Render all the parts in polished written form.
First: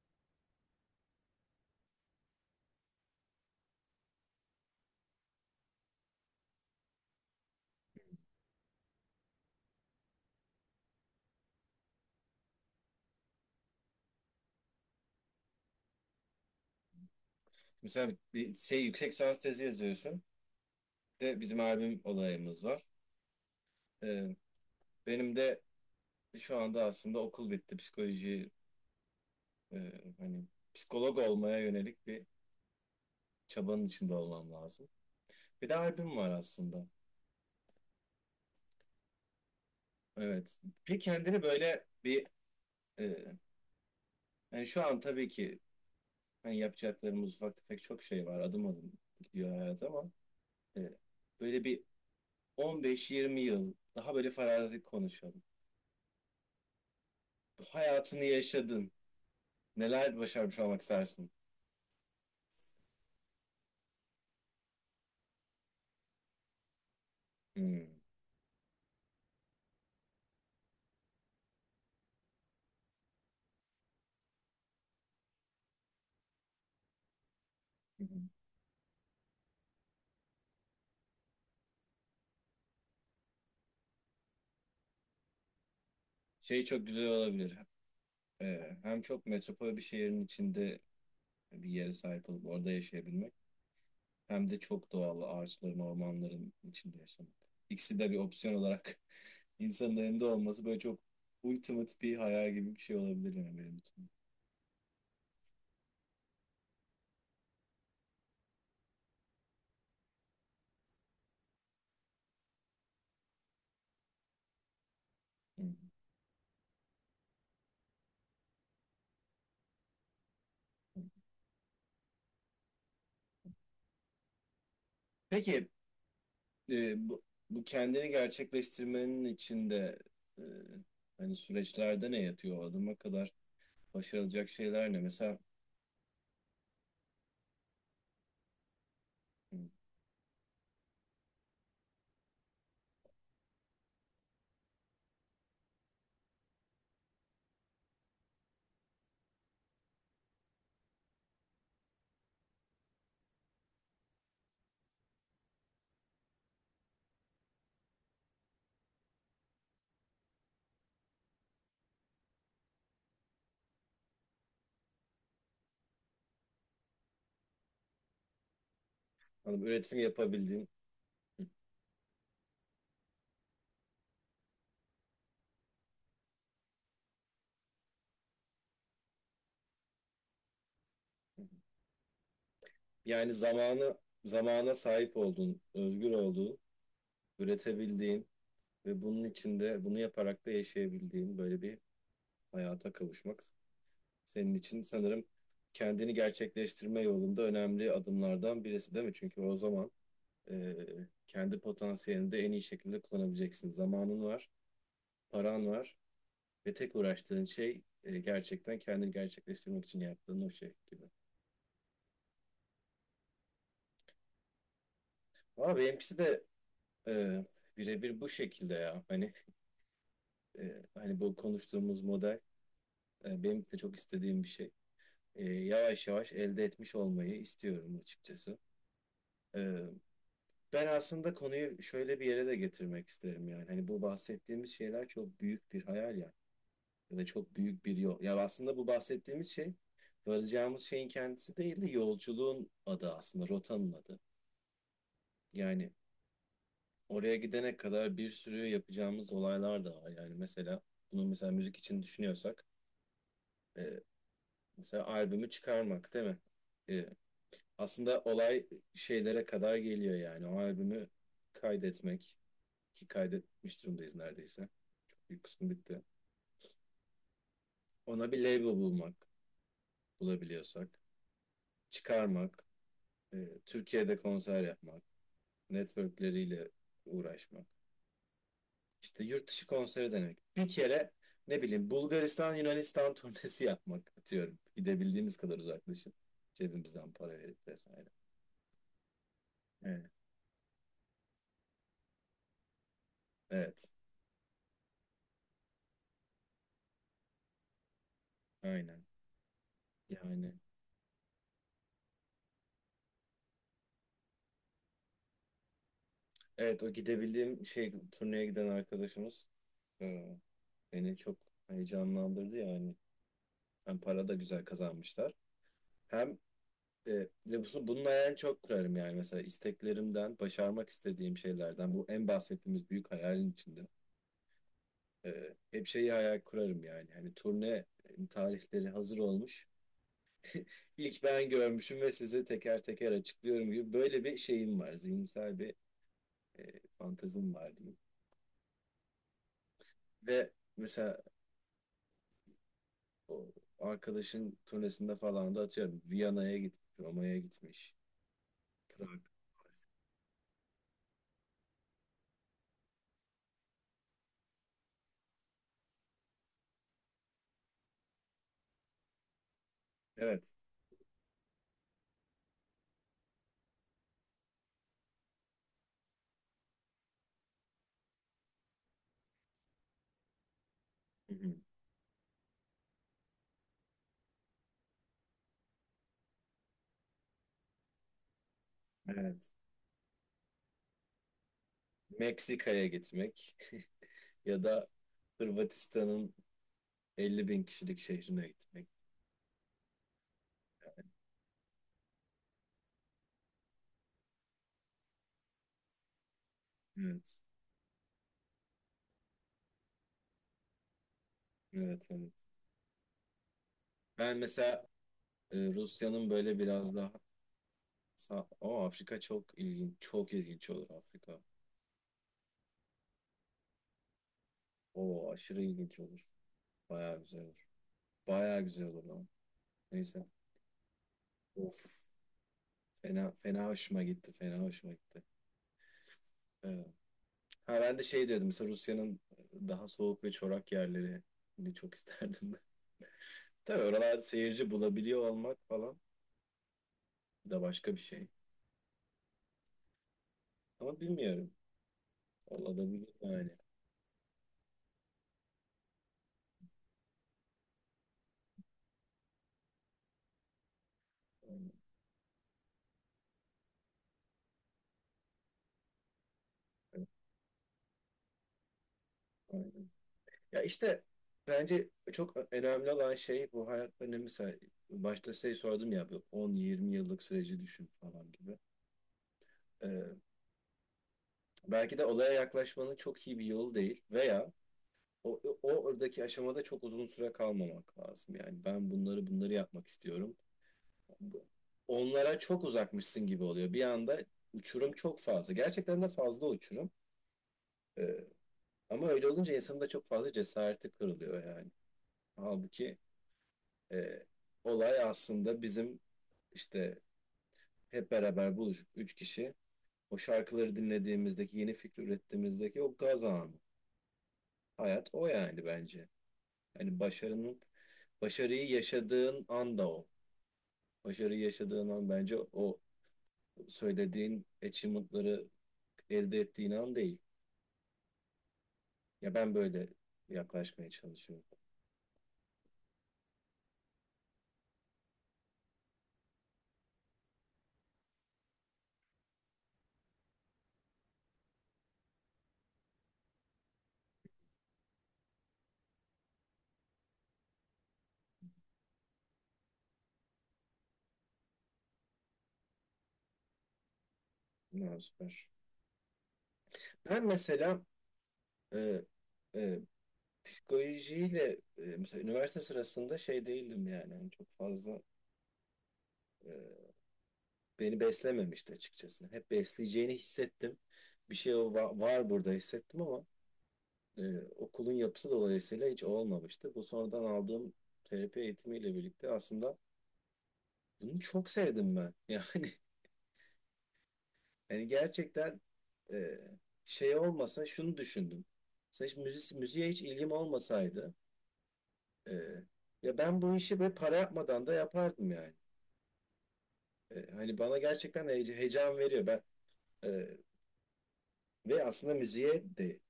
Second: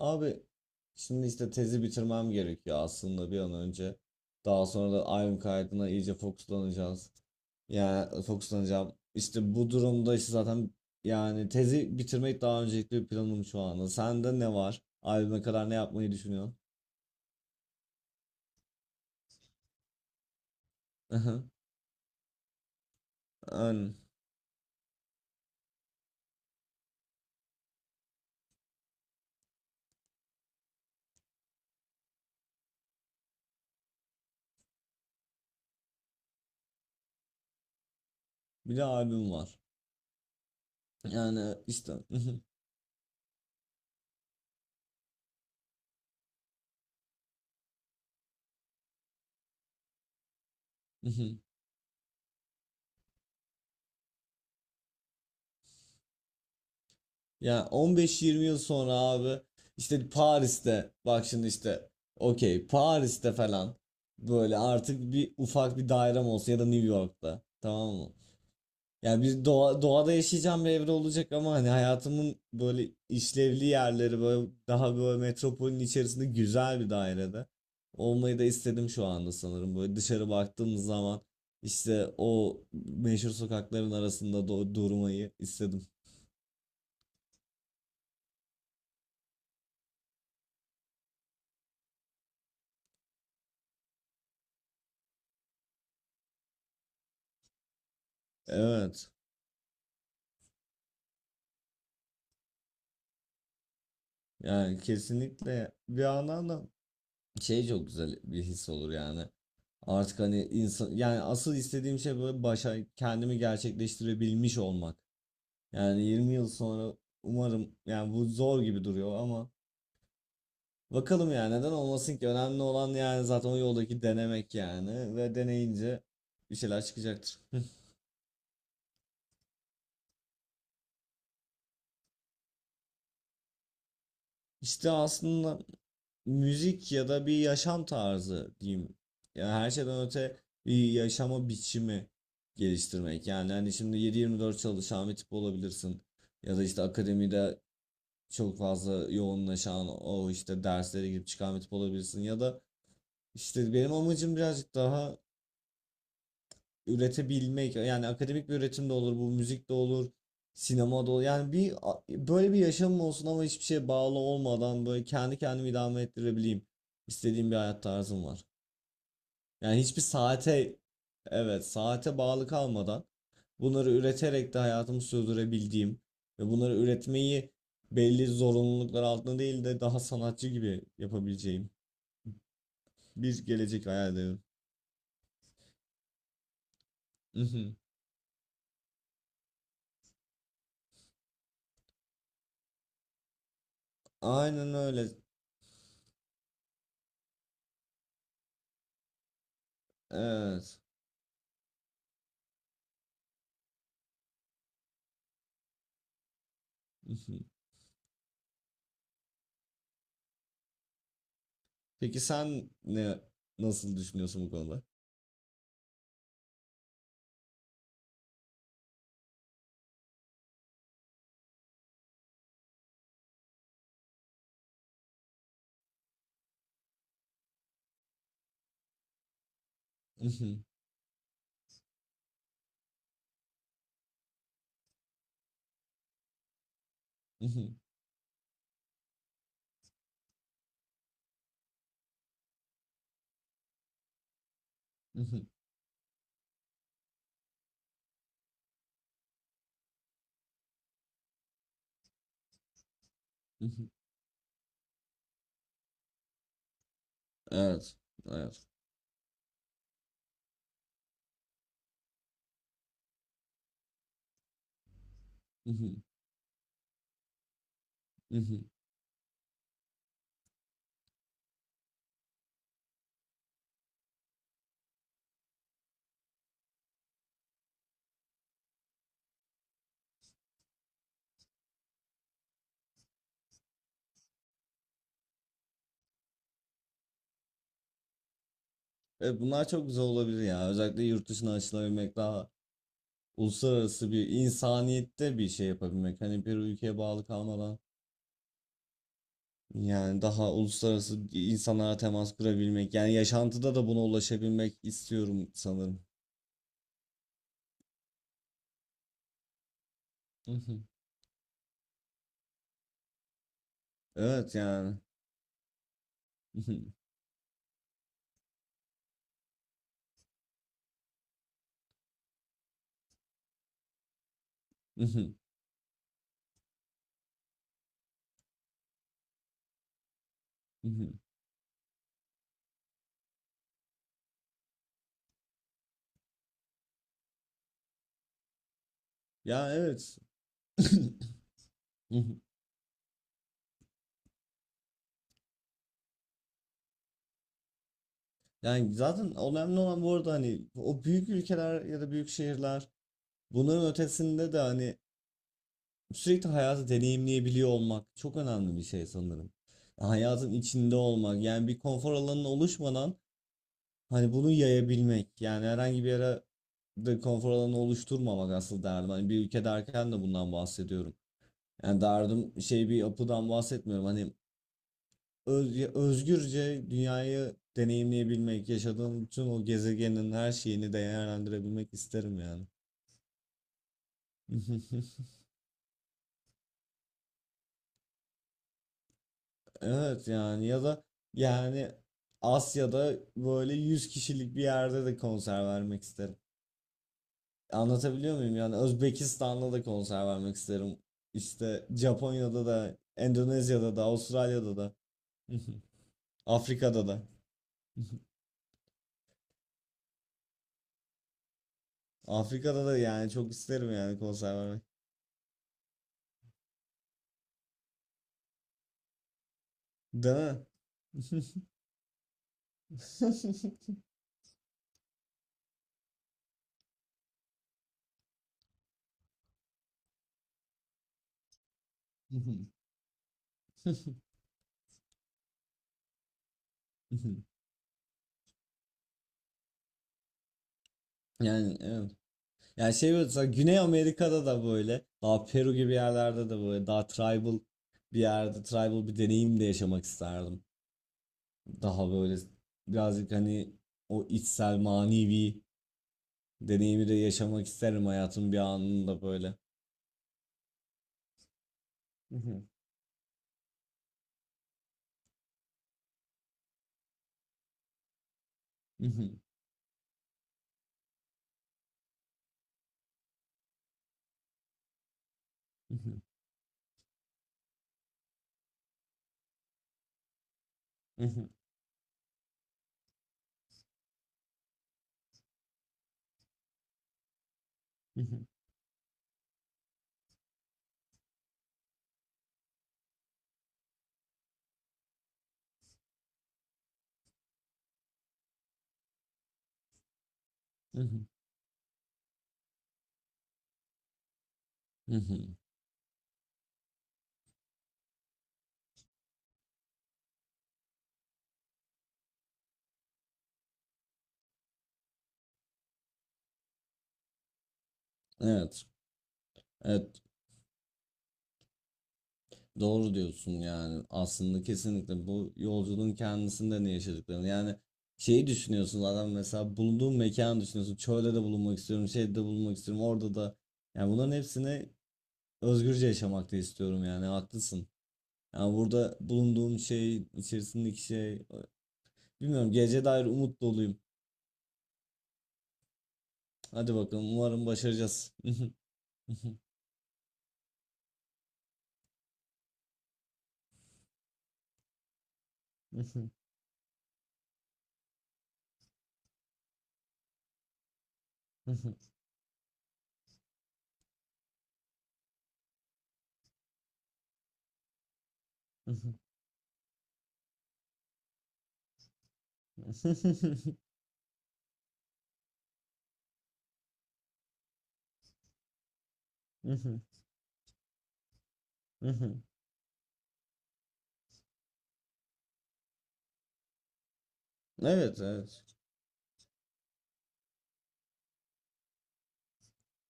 Abi, şimdi işte tezi bitirmem gerekiyor aslında bir an önce. Daha sonra da albüm kaydına iyice fokuslanacağız. Yani fokuslanacağım. İşte bu durumda işte zaten yani tezi bitirmek daha öncelikli bir planım şu anda. Sende ne var? Albüme kadar ne yapmayı düşünüyorsun? Mesela bir şey yüksek lisans tezi yazıyorsun. Bir de bizim albüm olayımız var. Yani Ee, Benim de şu anda aslında okul bitti. Psikoloji e, hani, psikolog olmaya yönelik bir çabanın içinde olmam lazım. Bir de albüm var aslında. bir de albüm var. Evet. Bir kendini Yani böyle işte. bir e, hani şu an tabii ki hani yapacaklarımız ufak tefek çok şey var. Adım adım gidiyor hayat ama e, böyle bir 15-20 yıl daha böyle farazi konuşalım. Yani Hayatını 15-20 yıl yaşadın. sonra abi, işte Neler başarmış olmak Paris'te. Bak istersin? şimdi işte, okey, Paris'te falan böyle artık bir ufak bir dairem olsun ya da New York'ta, Hmm. tamam mı? Yani doğada yaşayacağım bir evre olacak ama hani hayatımın böyle işlevli yerleri böyle daha böyle metropolün içerisinde güzel bir dairede Hı hı. olmayı da istedim şu anda sanırım. Böyle dışarı baktığımız zaman işte o meşhur sokakların arasında durmayı istedim. Şey çok güzel olabilir. Hem çok metropol bir şehrin içinde bir yere sahip olup orada yaşayabilmek hem de çok doğal ağaçların, ormanların içinde yaşamak. İkisi de bir opsiyon olarak Evet. insanın elinde olması böyle çok ultimate bir hayal gibi bir şey olabilir yani benim için. Yani kesinlikle bir yandan da şey, çok güzel bir his olur yani. Artık hani insan, yani asıl istediğim şey böyle başa kendimi gerçekleştirebilmiş olmak. Hı hı. Yani 20 yıl sonra umarım, yani bu zor gibi duruyor ama bakalım, yani neden olmasın ki? Önemli olan yani zaten o yoldaki denemek yani, ve Peki deneyince bir şeyler e, bu, çıkacaktır. bu kendini gerçekleştirmenin içinde e, hani süreçlerde ne yatıyor? O adıma kadar başarılacak İşte şeyler ne? Mesela aslında müzik ya da bir yaşam tarzı diyeyim. Yani hmm, her şeyden öte bir yaşama biçimi geliştirmek. Yani hani şimdi 7-24 çalışan bir tip olabilirsin. Ya da işte akademide çok fazla yoğunlaşan, o işte derslere girip çıkan bir tip olabilirsin. Ya da işte benim amacım birazcık daha üretebilmek. Yani akademik bir üretim de olur, bu müzik de olur. Sinema da olur. Yani bir böyle bir yaşamım olsun ama hiçbir şeye bağlı olmadan böyle kendi kendimi idame ettirebileyim. İstediğim bir hayat tarzım var. hani Yani üretim hiçbir yapabildiğin. saate, Hı. evet saate bağlı kalmadan bunları üreterek de hayatımı sürdürebildiğim ve bunları üretmeyi belli zorunluluklar altında değil de daha sanatçı gibi yapabileceğim Yani bir gelecek zamanı hayal ediyorum. zamana sahip olduğun, özgür olduğun, Mhm. üretebildiğin ve bunun içinde bunu yaparak da yaşayabildiğin böyle bir hayata kavuşmak senin Aynen için öyle. sanırım kendini gerçekleştirme yolunda önemli adımlardan birisi değil mi? Çünkü o zaman e, Evet. kendi potansiyelini de en iyi şekilde kullanabileceksin. Zamanın var, paran var. Ve tek uğraştığın Mhm. şey, gerçekten kendini gerçekleştirmek için yaptığın o şey gibi. Peki sen nasıl düşünüyorsun bu konuda? Ama benimkisi de e, birebir bu şekilde ya. Hani, bu konuştuğumuz model, benim de çok istediğim bir şey. Yavaş yavaş elde etmiş olmayı istiyorum açıkçası. E, Mhm. Ben aslında konuyu şöyle bir yere de getirmek isterim yani. Hani bu bahsettiğimiz şeyler çok büyük bir hayal ya. Ya da çok Mhm. büyük bir yol. Ya aslında bu bahsettiğimiz şey varacağımız şeyin kendisi değil de yolculuğun adı aslında, rotanın adı. Mhm. Yani oraya gidene kadar bir sürü yapacağımız olaylar da var. Yani mesela bunu mesela müzik için düşünüyorsak e, Mhm. mesela albümü çıkarmak değil mi? E, Evet. Aslında olay Evet. şeylere kadar geliyor yani. O albümü kaydetmek, ki kaydetmiş durumdayız neredeyse. Bir kısmı bitti. Mhm. Ona bir label Mhm. bulmak, bulabiliyorsak. Çıkarmak. e, Türkiye'de konser yapmak. Networkleriyle uğraşmak. İşte yurt dışı konseri denemek. Bir kere ne bileyim Bulgaristan Yunanistan turnesi yapmak atıyorum. Gidebildiğimiz kadar uzaklaşıp cebimizden para verip vesaire. Evet, bunlar çok güzel Evet. olabilir ya. Özellikle yurt dışına açılabilmek, daha Evet. uluslararası bir insaniyette bir şey yapabilmek. Hani bir ülkeye bağlı kalmadan Aynen. yani Yani daha uluslararası insanlara temas kurabilmek. Yani yaşantıda da buna ulaşabilmek istiyorum sanırım. evet, o gidebildiğim şey, turneye giden arkadaşımız e, Mhm. beni çok heyecanlandırdı yani. Hem para da Evet güzel yani. kazanmışlar. Hem Mhm. e, ve bunun hayalini çok kurarım yani, mesela isteklerimden, başarmak istediğim şeylerden bu, en bahsettiğimiz büyük hayalin içinde. Mhm. Hep şeyi hayal kurarım yani. Hani turne tarihleri hazır olmuş. Mhm. İlk ben görmüşüm ve size teker teker açıklıyorum gibi böyle bir şeyim var. Zihinsel bir fantazim var diyeyim. Ya evet. Ve mesela Mhm. o arkadaşın turnesinde falan da atıyorum. Viyana'ya gitmiş, Roma'ya gitmiş. Yani Prag. zaten önemli olan bu arada hani o büyük ülkeler ya da büyük şehirler, bunların ötesinde de hani sürekli hayatı deneyimleyebiliyor olmak çok önemli bir şey sanırım. Evet. Hayatın içinde olmak yani, bir konfor alanının oluşmadan hani bunu yayabilmek yani, herhangi bir yere de konfor alanı oluşturmamak asıl derdim. Hani bir ülke derken de bundan bahsediyorum. Hı hı. Yani derdim şey, bir yapıdan bahsetmiyorum. Hani özgürce dünyayı deneyimleyebilmek, yaşadığım bütün Evet. o gezegenin her şeyini değerlendirebilmek isterim yani. Meksika'ya gitmek ya da Hırvatistan'ın 50.000 kişilik şehrine gitmek. Evet yani, ya da yani Asya'da böyle 100 kişilik bir yerde de konser vermek isterim. Evet. Anlatabiliyor muyum? Yani Özbekistan'da da konser vermek isterim. İşte Evet, evet. Japonya'da da, Endonezya'da da, Ben Avustralya'da mesela da, Rusya'nın böyle biraz Afrika'da daha da. sağ... Ama Afrika çok ilginç. Çok ilginç olur Afrika. Afrika'da da yani, çok isterim yani konser vermek. O aşırı ilginç olur. Bayağı güzel olur. Bayağı güzel olur lan. Neyse. Değil mi? Of. Fena, fena hoşuma gitti. Fena hoşuma gitti. Ee, ha ben de şey diyordum. Mesela Rusya'nın daha soğuk ve çorak yerlerini çok isterdim ben. Tabii oralarda seyirci bulabiliyor olmak falan da başka bir şey. Ama bilmiyorum. Yani evet. Yani Olabilir şey böyle, mesela yani. Güney Amerika'da da böyle daha Peru gibi yerlerde de böyle daha tribal bir yerde, tribal bir deneyim de yaşamak isterdim. Daha böyle birazcık hani o içsel manevi deneyimi de yaşamak isterim hayatın bir anında böyle. Ya işte bence çok önemli olan şey bu hayat önemi. Mesela başta şey sordum ya, bu 10-20 yıllık süreci düşün falan gibi. Ee, Belki de olaya yaklaşmanın çok iyi bir yolu değil, veya o oradaki aşamada çok uzun süre kalmamak lazım. Yani ben bunları yapmak istiyorum. Onlara çok uzakmışsın gibi oluyor. Bir anda uçurum çok fazla. Gerçekten de fazla uçurum. Ee, Ama öyle olunca insanın da çok fazla cesareti kırılıyor yani. Halbuki E, olay aslında bizim işte hep beraber buluşup 3 kişi o şarkıları dinlediğimizdeki, yeni fikir ürettiğimizdeki o gaz anı. Hayat o yani bence. Yani başarının, başarıyı yaşadığın an da o. Başarıyı yaşadığın an bence o söylediğin achievement'ları elde ettiğin an değil. Evet. Ya ben böyle Evet. yaklaşmaya çalışıyorum. Doğru diyorsun. Yani aslında kesinlikle bu yolculuğun kendisinde ne yaşadıklarını, yani şeyi düşünüyorsun adam, mesela bulunduğun mekanı düşünüyorsun, çölde de bulunmak istiyorum, şeyde de bulunmak istiyorum, orada da, yani bunların hepsini özgürce yaşamak da istiyorum yani. Haklısın. Yani burada bulunduğum şey içerisindeki şey, bilmiyorum, geleceğe dair umut doluyum. Ne süper. Hadi Ben bakalım, umarım mesela başaracağız. e, e, psikolojiyle, mesela üniversite sırasında şey değildim yani. Hani çok fazla Ee, beni beslememişti açıkçası. Hep besleyeceğini hissettim. Bir şey o var burada hissettim ama e, okulun yapısı dolayısıyla hiç olmamıştı. Bu sonradan aldığım terapi eğitimiyle birlikte aslında bunu çok sevdim ben. Yani yani gerçekten e, şey olmasa şunu düşündüm. Mesela hiç müziğe hiç ilgim olmasaydı e, ya ben bu işi böyle para yapmadan da yapardım yani. Hani bana Evet, gerçekten evet, heyecan veriyor. Ben e, ve aslında müziğe de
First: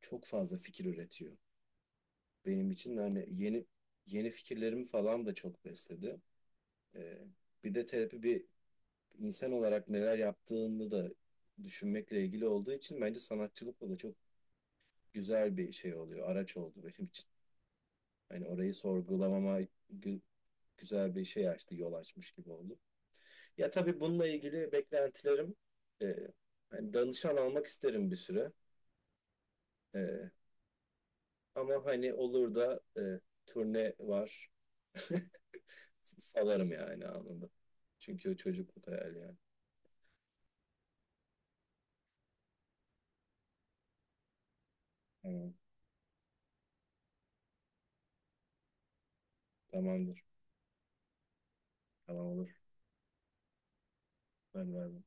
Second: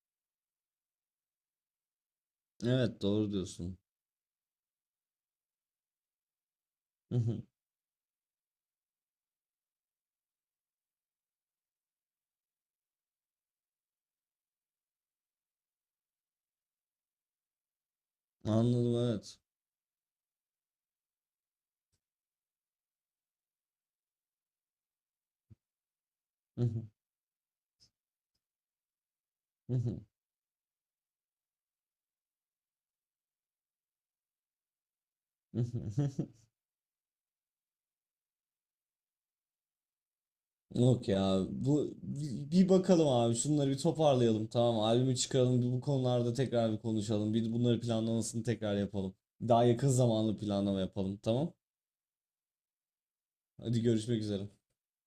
çok fazla fikir üretiyor. Benim için evet, hani doğru yeni diyorsun. yeni fikirlerimi falan da çok besledi. Ee, Hı hı. Bir de terapi, bir insan olarak neler yaptığını da düşünmekle ilgili olduğu için bence sanatçılıkla da çok güzel bir şey oluyor. Araç oldu benim için. Hani orayı Anladım, evet. sorgulamama gü- güzel bir şey açtı, yol açmış gibi oldu. Ya tabii bununla ilgili beklentilerim e, Hı hı. hani danışan almak isterim bir süre. Hı hı. E, Ama hani olur da, turne var. Hı hı. Salarım yani anında. Çünkü o çocukluk hayali yani. Yok ya, bu bir bakalım abi, şunları bir toparlayalım, tamam, albümü Tamam. çıkaralım bir, bu konularda tekrar bir konuşalım, bir bunları planlamasını tekrar yapalım. Daha yakın Tamamdır. zamanlı planlama yapalım, tamam. Tamam olur. Hadi görüşmek üzere. Ben vermem.